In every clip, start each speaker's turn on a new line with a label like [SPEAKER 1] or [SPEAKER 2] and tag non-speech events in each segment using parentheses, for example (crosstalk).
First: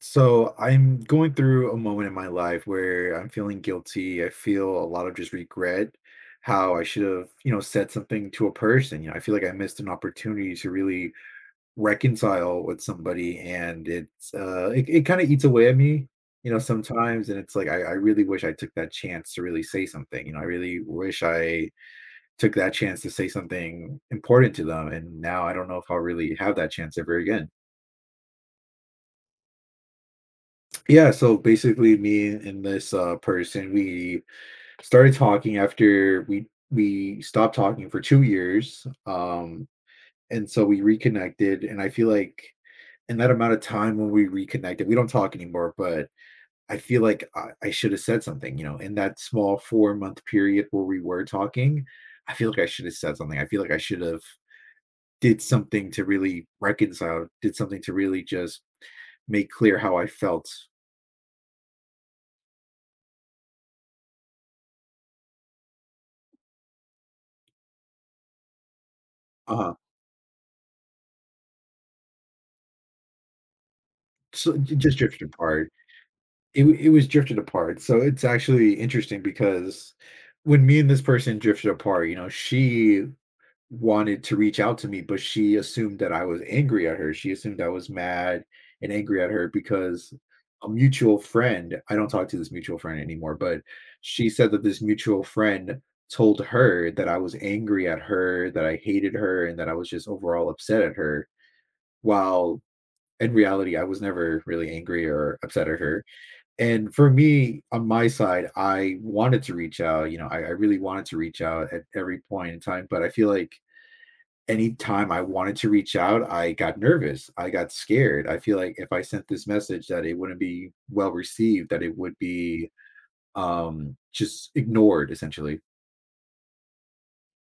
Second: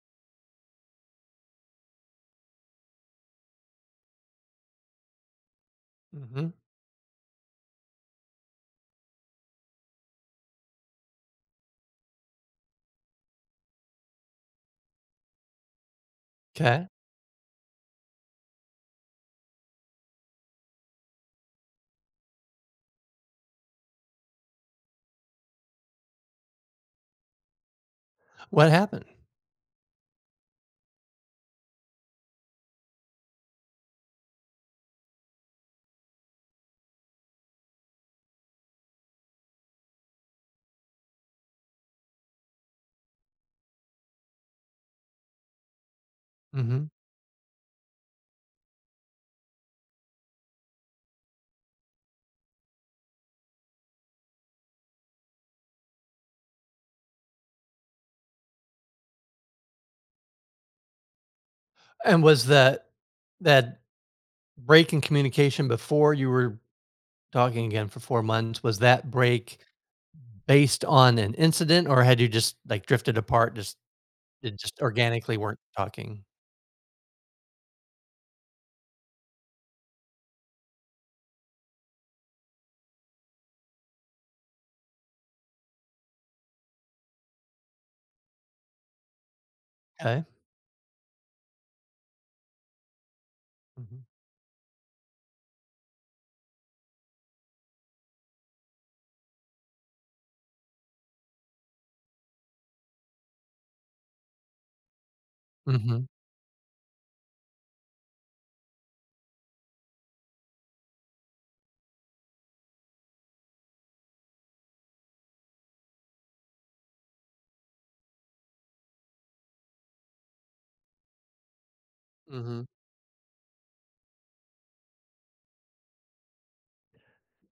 [SPEAKER 1] So I'm going through a moment in my life where I'm feeling guilty. I feel a lot of just regret
[SPEAKER 2] Mm-hmm.
[SPEAKER 1] how I should have, you know, said something to a person. You know, I feel like I missed an opportunity to really reconcile with somebody and it kind of eats away at me, you know,
[SPEAKER 2] Okay.
[SPEAKER 1] sometimes and it's like I really wish I took that chance to really say something. You know, I really wish I took that chance to say something important to them. And now I don't know if I'll really have that chance ever again.
[SPEAKER 2] What happened?
[SPEAKER 1] Yeah, so basically me and this person we started talking after we stopped talking for 2 years. And so we reconnected and I feel like in that amount of time when we reconnected, we don't talk anymore, but I
[SPEAKER 2] Mhm,
[SPEAKER 1] feel like I should have said something, you know, in that small 4-month period where we were talking, I feel like I should have said something. I feel like I should have did something to really reconcile, did something to really just make clear how I felt.
[SPEAKER 2] and was that break in communication before you were talking again for 4 months, was that break
[SPEAKER 1] Uh
[SPEAKER 2] based on an incident, or had you just, like, drifted apart, just
[SPEAKER 1] so
[SPEAKER 2] it
[SPEAKER 1] j-
[SPEAKER 2] just
[SPEAKER 1] just drifted
[SPEAKER 2] organically weren't
[SPEAKER 1] apart.
[SPEAKER 2] talking?
[SPEAKER 1] It was drifted apart. So it's actually interesting because when me and this person drifted apart, you know, she wanted to reach out to me, but she assumed that I was angry at her. She assumed I was mad and angry at her because
[SPEAKER 2] 'Kay.
[SPEAKER 1] a mutual friend, I don't talk to this mutual friend anymore, but
[SPEAKER 2] Mhm.
[SPEAKER 1] she said that this mutual friend told her that I was angry at her, that I hated her, and that I was just overall upset at her, while in reality, I was never really angry or upset at her.
[SPEAKER 2] Mhm.
[SPEAKER 1] And for me on my side I wanted to reach out, you know, I really wanted to reach out at every point in time, but I feel like anytime I wanted to reach out I got nervous, I got scared. I feel like if I sent this message that it wouldn't be well received, that it would
[SPEAKER 2] Mhm.
[SPEAKER 1] be just ignored, essentially.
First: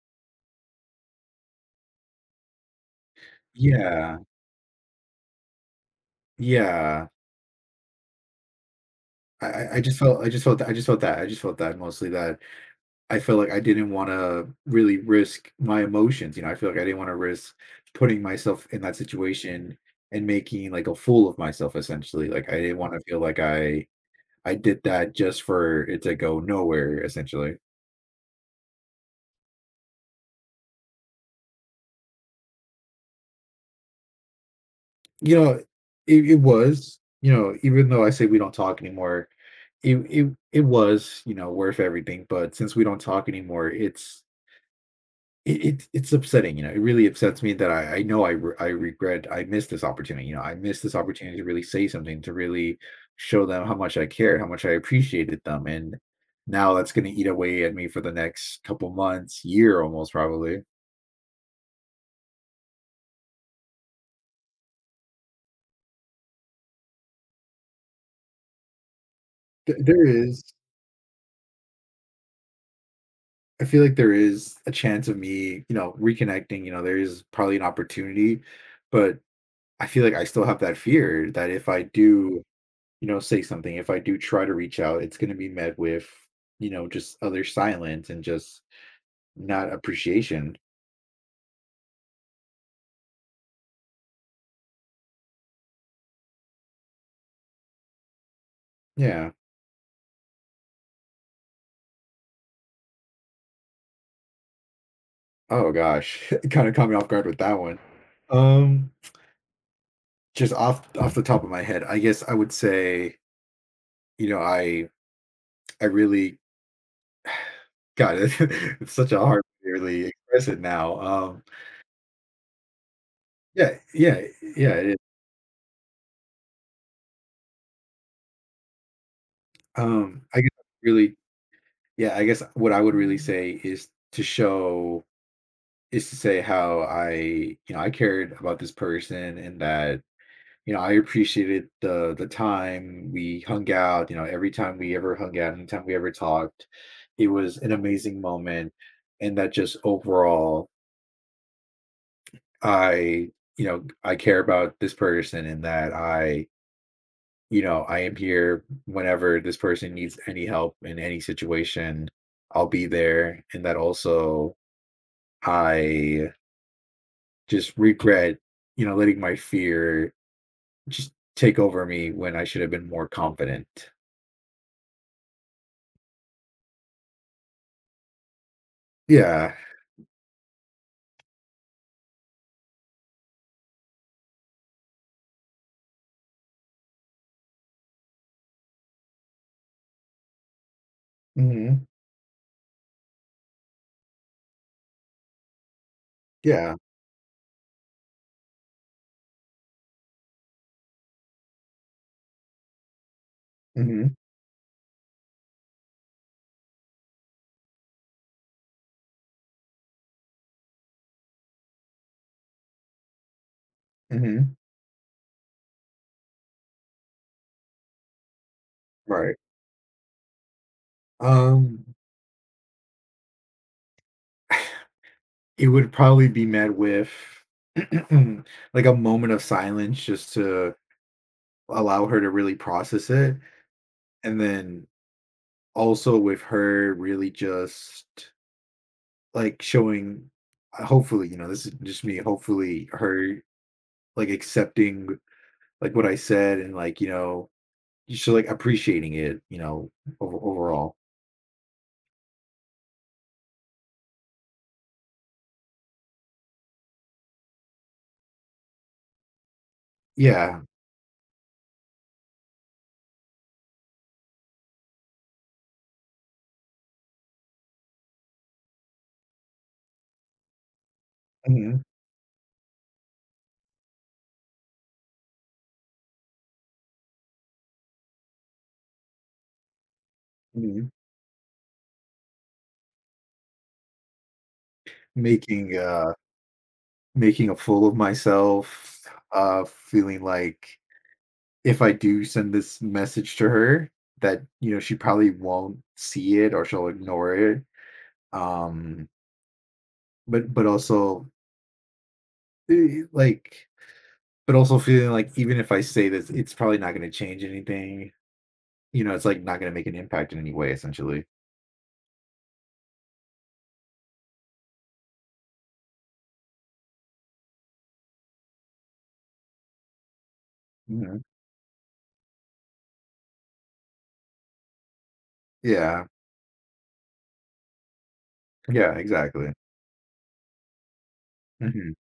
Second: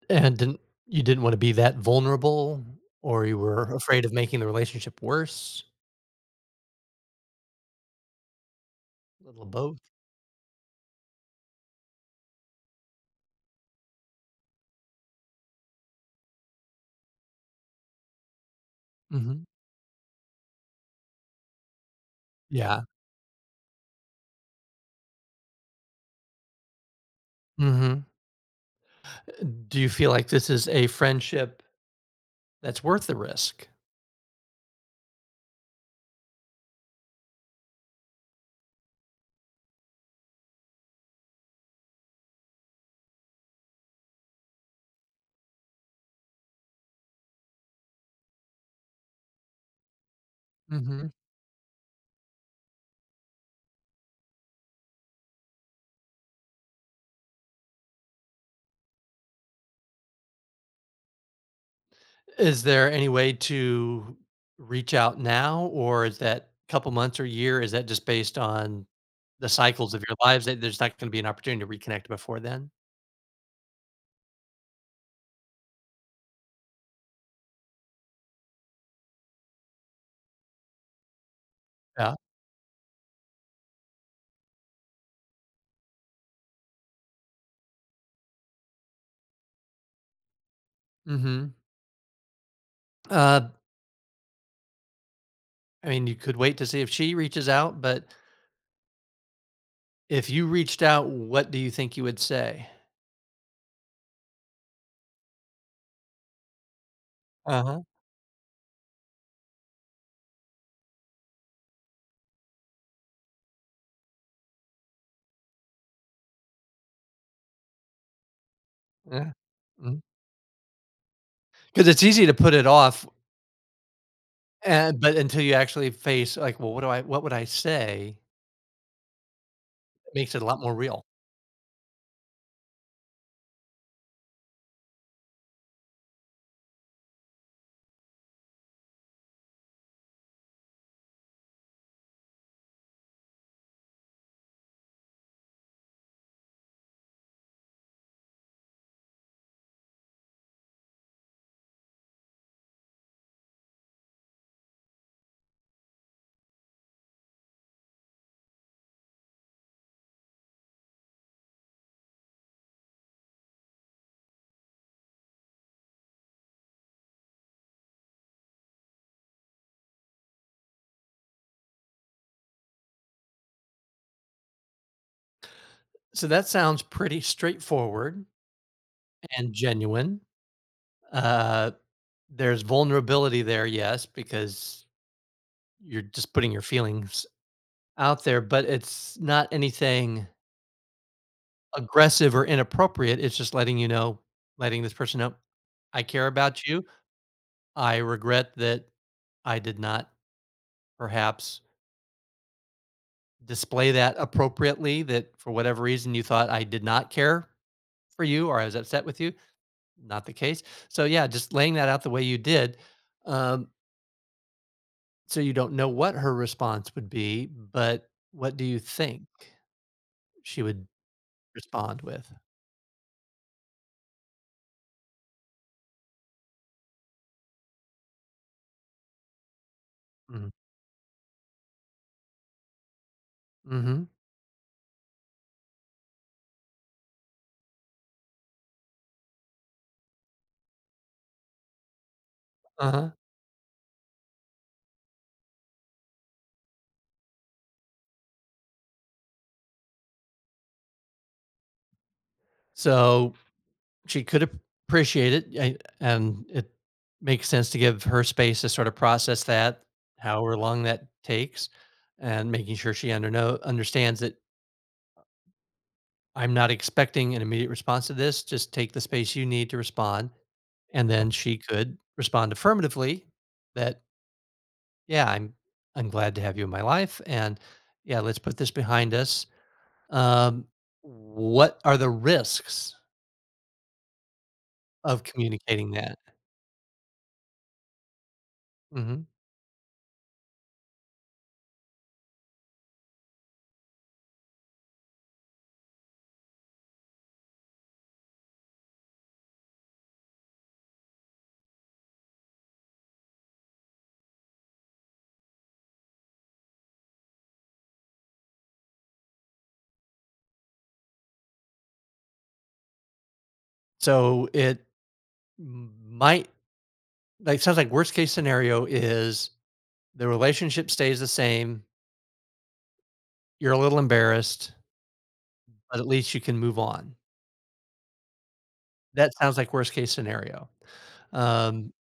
[SPEAKER 2] And didn't wanna be that vulnerable, or you were afraid of
[SPEAKER 1] Yeah,
[SPEAKER 2] making the relationship worse?
[SPEAKER 1] yeah.
[SPEAKER 2] A little
[SPEAKER 1] i,
[SPEAKER 2] of
[SPEAKER 1] I
[SPEAKER 2] both?
[SPEAKER 1] I just felt, I just felt that mostly that I feel like I didn't want to really risk my emotions, you know, I feel like I didn't want to risk putting myself in that
[SPEAKER 2] Mhm.
[SPEAKER 1] situation and making, like, a fool of myself, essentially. Like, I didn't
[SPEAKER 2] Yeah.
[SPEAKER 1] wanna feel like I did that just for it to go nowhere, essentially.
[SPEAKER 2] Mhm. Do you feel like this is a friendship that's worth the risk?
[SPEAKER 1] You know, it was, you know, even though I say we don't talk anymore, it was, you know, worth everything, but since we don't talk anymore, it it's upsetting. You know, it really upsets me that I know I regret I missed this opportunity. You know, I missed this
[SPEAKER 2] Mhm.
[SPEAKER 1] opportunity to really say something, to really show them how much I cared, how much I appreciated them. And now that's going to eat away at me for the next couple months, year almost probably.
[SPEAKER 2] Is there any way to reach out now, or is that couple months or year, is that just based on the
[SPEAKER 1] Th-
[SPEAKER 2] cycles of
[SPEAKER 1] there
[SPEAKER 2] your
[SPEAKER 1] is,
[SPEAKER 2] lives that there's not gonna be an opportunity to reconnect before then?
[SPEAKER 1] I feel like there is a chance of me, you know, reconnecting. You know, there is probably an opportunity, but I feel like I still have that fear that if I
[SPEAKER 2] Yeah,
[SPEAKER 1] do, you know, say something, if I do try to reach out, it's going to be met with, you know, just other silence and just not appreciation.
[SPEAKER 2] mhm. Uh, I mean, you could wait to see if she reaches out, but
[SPEAKER 1] Yeah.
[SPEAKER 2] if you reached out, what do you think you would say?
[SPEAKER 1] Oh gosh, (laughs) kind of caught me off guard with that one.
[SPEAKER 2] Uh-huh,
[SPEAKER 1] Um, just off the top of my head, I guess I would say, you know, I really got it. (laughs) It's such a
[SPEAKER 2] yeah,
[SPEAKER 1] hard to
[SPEAKER 2] because
[SPEAKER 1] really express it now.
[SPEAKER 2] it's easy to put it off,
[SPEAKER 1] Yeah, yeah, yeah. It is.
[SPEAKER 2] and but until you actually face, like, "Well, what would I say?" It makes
[SPEAKER 1] I
[SPEAKER 2] it a
[SPEAKER 1] guess
[SPEAKER 2] lot more real.
[SPEAKER 1] really, yeah. I guess what I would really say is to show is to say how I, you know, I cared about this person, and that, you know, I appreciated the time we hung out. You know, every time we ever hung out, anytime we ever talked, it was an amazing moment. And that just overall, I, you know, I care about this person, and that I, you know, I am here whenever this person needs any help in any situation, I'll be there. And that also I just regret, you know, letting my fear just take over me when I should have been more confident.
[SPEAKER 2] So that sounds pretty straightforward
[SPEAKER 1] Yeah.
[SPEAKER 2] and genuine. Uh, there's vulnerability there, yes, because you're just putting your feelings out there, but it's not anything
[SPEAKER 1] Hmm.
[SPEAKER 2] aggressive or inappropriate. It's just letting you know, letting this person know, I care about
[SPEAKER 1] Yeah.
[SPEAKER 2] you. I regret that I did not perhaps display
[SPEAKER 1] Hmm.
[SPEAKER 2] that appropriately, that for whatever reason you thought I did not care for you or I was upset with you. Not the case. So yeah, just laying that out the way you did, um,
[SPEAKER 1] Hmm.
[SPEAKER 2] so you don't know what her response would be, but what do you think
[SPEAKER 1] Right.
[SPEAKER 2] she would
[SPEAKER 1] Um,
[SPEAKER 2] respond with?
[SPEAKER 1] it would probably be met with (clears throat) like a moment of silence just
[SPEAKER 2] Mhm.
[SPEAKER 1] to allow her to really process it.
[SPEAKER 2] Mhm.
[SPEAKER 1] And then also with her really just like showing, hopefully, you know, this is just me, hopefully,
[SPEAKER 2] Uh-huh.
[SPEAKER 1] her like accepting like what I said and like, you know, she's like appreciating it, you know, overall.
[SPEAKER 2] So she could ap appreciate it, I and it makes sense to give her space to sort of process that, however
[SPEAKER 1] Yeah.
[SPEAKER 2] long that takes, and making sure she understands that I'm not expecting an immediate response to this. Just take the space you need to respond. And then she
[SPEAKER 1] Mhm,
[SPEAKER 2] could respond affirmatively that, "Yeah, I'm glad to have you in my life, and yeah, let's put this behind us." Um,
[SPEAKER 1] mhm.
[SPEAKER 2] what are the risks of
[SPEAKER 1] Making,
[SPEAKER 2] communicating that?
[SPEAKER 1] making a fool of myself,
[SPEAKER 2] Mhm.
[SPEAKER 1] feeling like if I do send this message to her that, you know, she probably won't see it or she'll ignore it. Um, but also, eh, like but also feeling like even if I say this, it's probably not gonna change anything. You know, it's, like, not gonna make an impact in any way, essentially.
[SPEAKER 2] So it m might like, sounds like worst case scenario is the relationship stays
[SPEAKER 1] Mhm.
[SPEAKER 2] the same, you're a little embarrassed, but
[SPEAKER 1] Yeah.
[SPEAKER 2] at least you can move on.
[SPEAKER 1] Yeah,
[SPEAKER 2] That
[SPEAKER 1] exactly.
[SPEAKER 2] sounds like worst case scenario. Um,
[SPEAKER 1] Mhm,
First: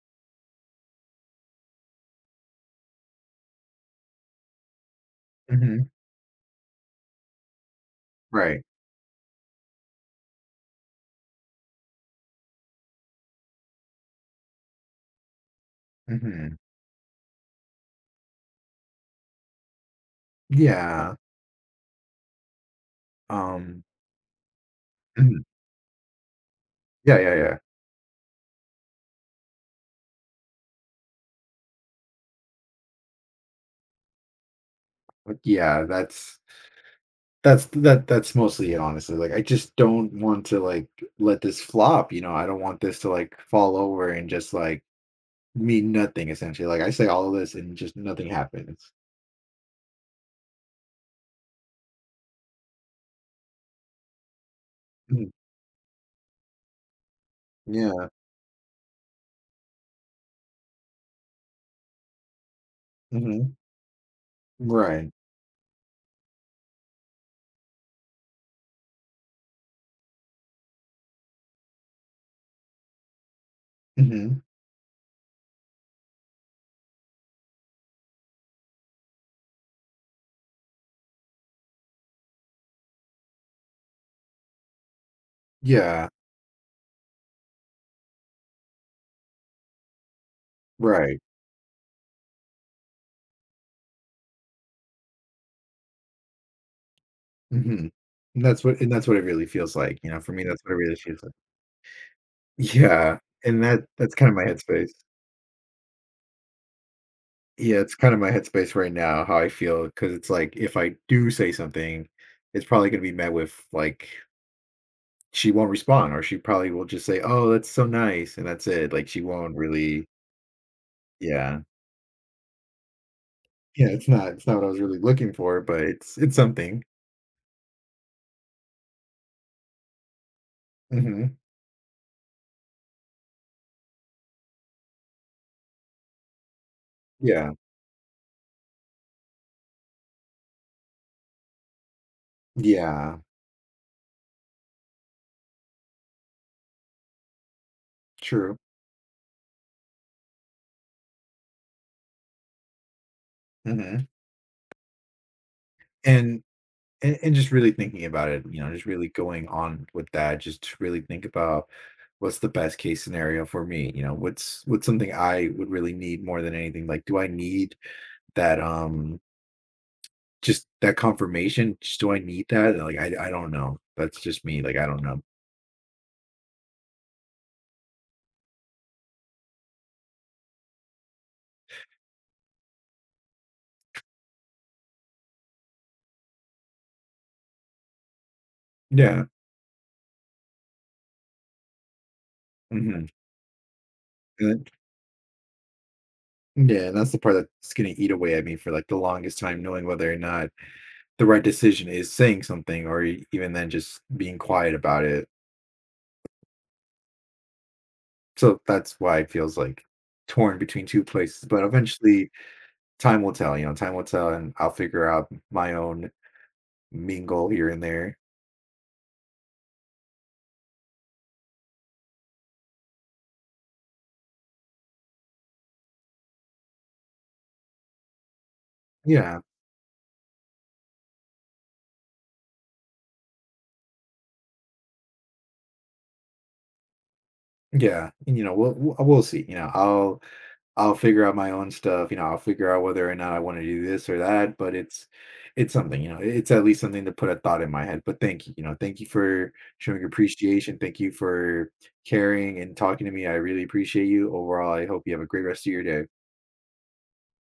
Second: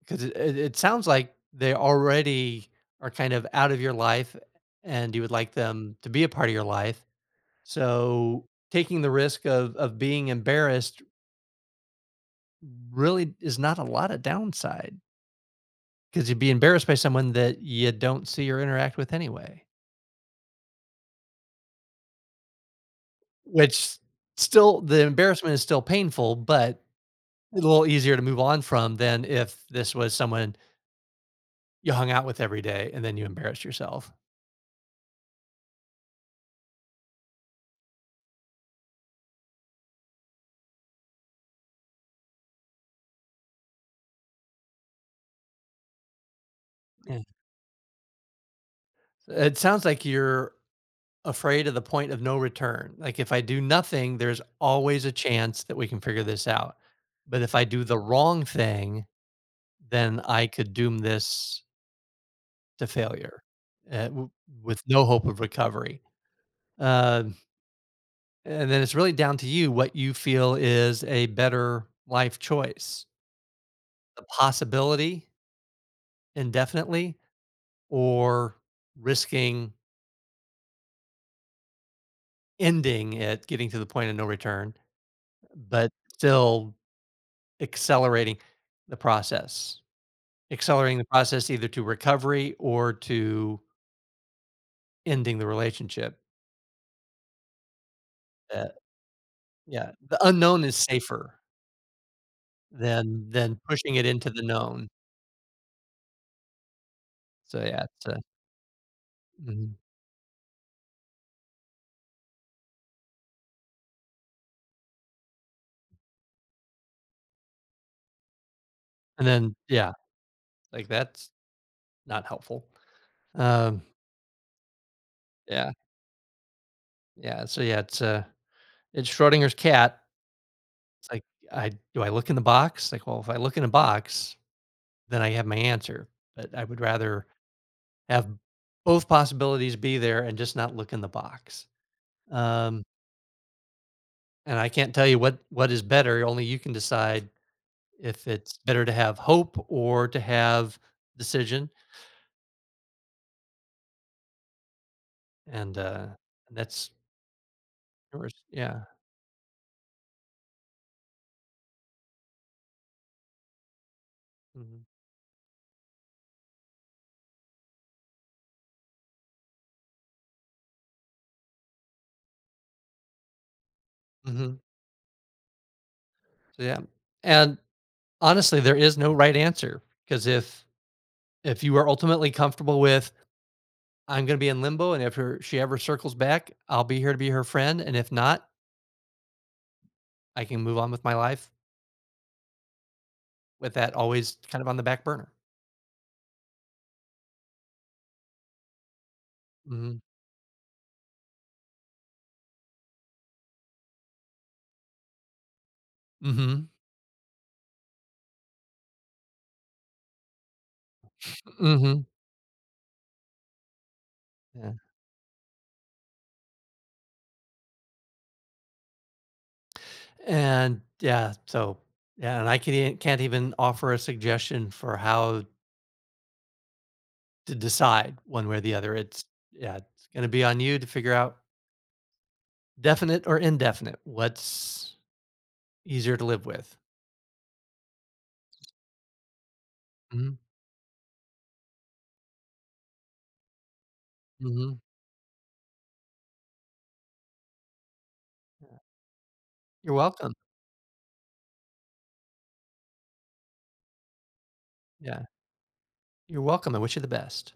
[SPEAKER 2] because it sounds like they already are kind of out of your life and you would like
[SPEAKER 1] mhm.
[SPEAKER 2] them to be a part of your life. So
[SPEAKER 1] Right.
[SPEAKER 2] taking the risk of being embarrassed really is not a lot of downside because you'd be
[SPEAKER 1] Mhm.
[SPEAKER 2] embarrassed by someone that you don't see or interact with anyway,
[SPEAKER 1] Yeah. Um.
[SPEAKER 2] which still the
[SPEAKER 1] Mhm.
[SPEAKER 2] embarrassment is still painful, but
[SPEAKER 1] Yeah, yeah,
[SPEAKER 2] a
[SPEAKER 1] yeah.
[SPEAKER 2] little easier to move on from than if this was someone you hung out with every day and then you embarrassed yourself.
[SPEAKER 1] Like, yeah, that that's mostly it, honestly. Like, I just don't want to, like, let this flop, you know? I don't want this to, like, fall over and just, like, mean nothing, essentially. Like, I say
[SPEAKER 2] Yeah.
[SPEAKER 1] all of this and just nothing happens.
[SPEAKER 2] It sounds like you're afraid of the point of no return. Like, if I do nothing, there's always a
[SPEAKER 1] Mm.
[SPEAKER 2] chance that we can figure this out. But if I do the
[SPEAKER 1] Yeah.
[SPEAKER 2] wrong thing, then I could doom this to failure,
[SPEAKER 1] Mhm.
[SPEAKER 2] uh, w- with no
[SPEAKER 1] Right.
[SPEAKER 2] hope of recovery. Uh, and then it's really down to you what you feel is a better life choice, the
[SPEAKER 1] Mhm.
[SPEAKER 2] possibility indefinitely or risking ending it, getting to the point of no return, but
[SPEAKER 1] Yeah.
[SPEAKER 2] still accelerating the process. Accelerating the
[SPEAKER 1] Right.
[SPEAKER 2] process either to recovery or to ending the relationship.
[SPEAKER 1] Mhm. And that's
[SPEAKER 2] Uh,
[SPEAKER 1] what and that's what it really feels
[SPEAKER 2] yeah,
[SPEAKER 1] like, you
[SPEAKER 2] the
[SPEAKER 1] know? For me, that's
[SPEAKER 2] unknown
[SPEAKER 1] what it
[SPEAKER 2] is
[SPEAKER 1] really feels like.
[SPEAKER 2] safer
[SPEAKER 1] Yeah,
[SPEAKER 2] than
[SPEAKER 1] and
[SPEAKER 2] pushing it
[SPEAKER 1] that's
[SPEAKER 2] into
[SPEAKER 1] kinda
[SPEAKER 2] the
[SPEAKER 1] my
[SPEAKER 2] known.
[SPEAKER 1] headspace.
[SPEAKER 2] So,
[SPEAKER 1] Yeah,
[SPEAKER 2] yeah,
[SPEAKER 1] it's
[SPEAKER 2] it's,
[SPEAKER 1] kind of my headspace right now, how I
[SPEAKER 2] mhm,
[SPEAKER 1] feel because it's like if I do say something, it's probably gonna be met with like she won't respond, or she probably will just say, "Oh, that's so nice," and that's it. Like she
[SPEAKER 2] and then
[SPEAKER 1] won't
[SPEAKER 2] yeah,
[SPEAKER 1] really
[SPEAKER 2] like, that's
[SPEAKER 1] yeah.
[SPEAKER 2] not helpful. Um,
[SPEAKER 1] Yeah, it's not what I was really looking for,
[SPEAKER 2] yeah,
[SPEAKER 1] but it's something.
[SPEAKER 2] yeah, so, yeah, it's Schrodinger's cat. It's like,
[SPEAKER 1] Mhm.
[SPEAKER 2] I do I look in the box? Like, well, if I look in a box, then I have my answer, but I would rather
[SPEAKER 1] Yeah.
[SPEAKER 2] have both possibilities be there and just not look in the box. Um,
[SPEAKER 1] Yeah.
[SPEAKER 2] and I can't tell you what is better, only you can decide if
[SPEAKER 1] True.
[SPEAKER 2] it's better to have hope or to have decision,
[SPEAKER 1] Mhm.
[SPEAKER 2] and,
[SPEAKER 1] And
[SPEAKER 2] that's
[SPEAKER 1] and just really thinking about
[SPEAKER 2] yours.
[SPEAKER 1] it, you know,
[SPEAKER 2] Yeah.
[SPEAKER 1] just really going on with that, just to really think about what's the best case scenario for me. You know, what's
[SPEAKER 2] Mhm.
[SPEAKER 1] something I would really need more than anything. Like, do I need that just that confirmation? Just do I need that? Like, I don't know. That's just
[SPEAKER 2] Mhm.
[SPEAKER 1] me. Like, I don't know.
[SPEAKER 2] So, yeah. And, honestly, there is no right answer because if you are ultimately comfortable with, "I'm gonna be in limbo, and if her she ever circles back, I'll be here to be her friend, and if not,
[SPEAKER 1] Yeah.
[SPEAKER 2] I can move on with my life,"
[SPEAKER 1] Hmm.
[SPEAKER 2] with that always kind of on the back burner.
[SPEAKER 1] Yeah, and that's the part that's gonna eat away at me for like the longest time, knowing
[SPEAKER 2] Mhm.
[SPEAKER 1] whether or not the right decision is saying something or even then just being quiet about it.
[SPEAKER 2] Mhm.
[SPEAKER 1] So that's why it feels like torn between two places, but
[SPEAKER 2] Mhm.
[SPEAKER 1] eventually time will tell, you know, time will tell, and I'll
[SPEAKER 2] Yeah.
[SPEAKER 1] figure out my own mingle here and there.
[SPEAKER 2] And, yeah, so yeah, and I can e can't even offer a suggestion for how to decide one way or the other. It's
[SPEAKER 1] Yeah.
[SPEAKER 2] yeah, it's gonna be on you to figure out definite or indefinite, what's easier to live with.
[SPEAKER 1] Yeah. And, you know, we'll see, you know,
[SPEAKER 2] Mhm.
[SPEAKER 1] I'll figure out my own stuff. You know, I'll figure out whether or not I want to do this or that, but
[SPEAKER 2] Mhm.
[SPEAKER 1] it's something, you know, it's at least something to put a thought in my head. But thank you, you know, thank you for
[SPEAKER 2] You're
[SPEAKER 1] showing
[SPEAKER 2] welcome.
[SPEAKER 1] appreciation. Thank you for caring and talking to me. I really appreciate you. Overall, I hope you have
[SPEAKER 2] Yeah.
[SPEAKER 1] a great rest of your day.
[SPEAKER 2] You're welcome. I wish you the best.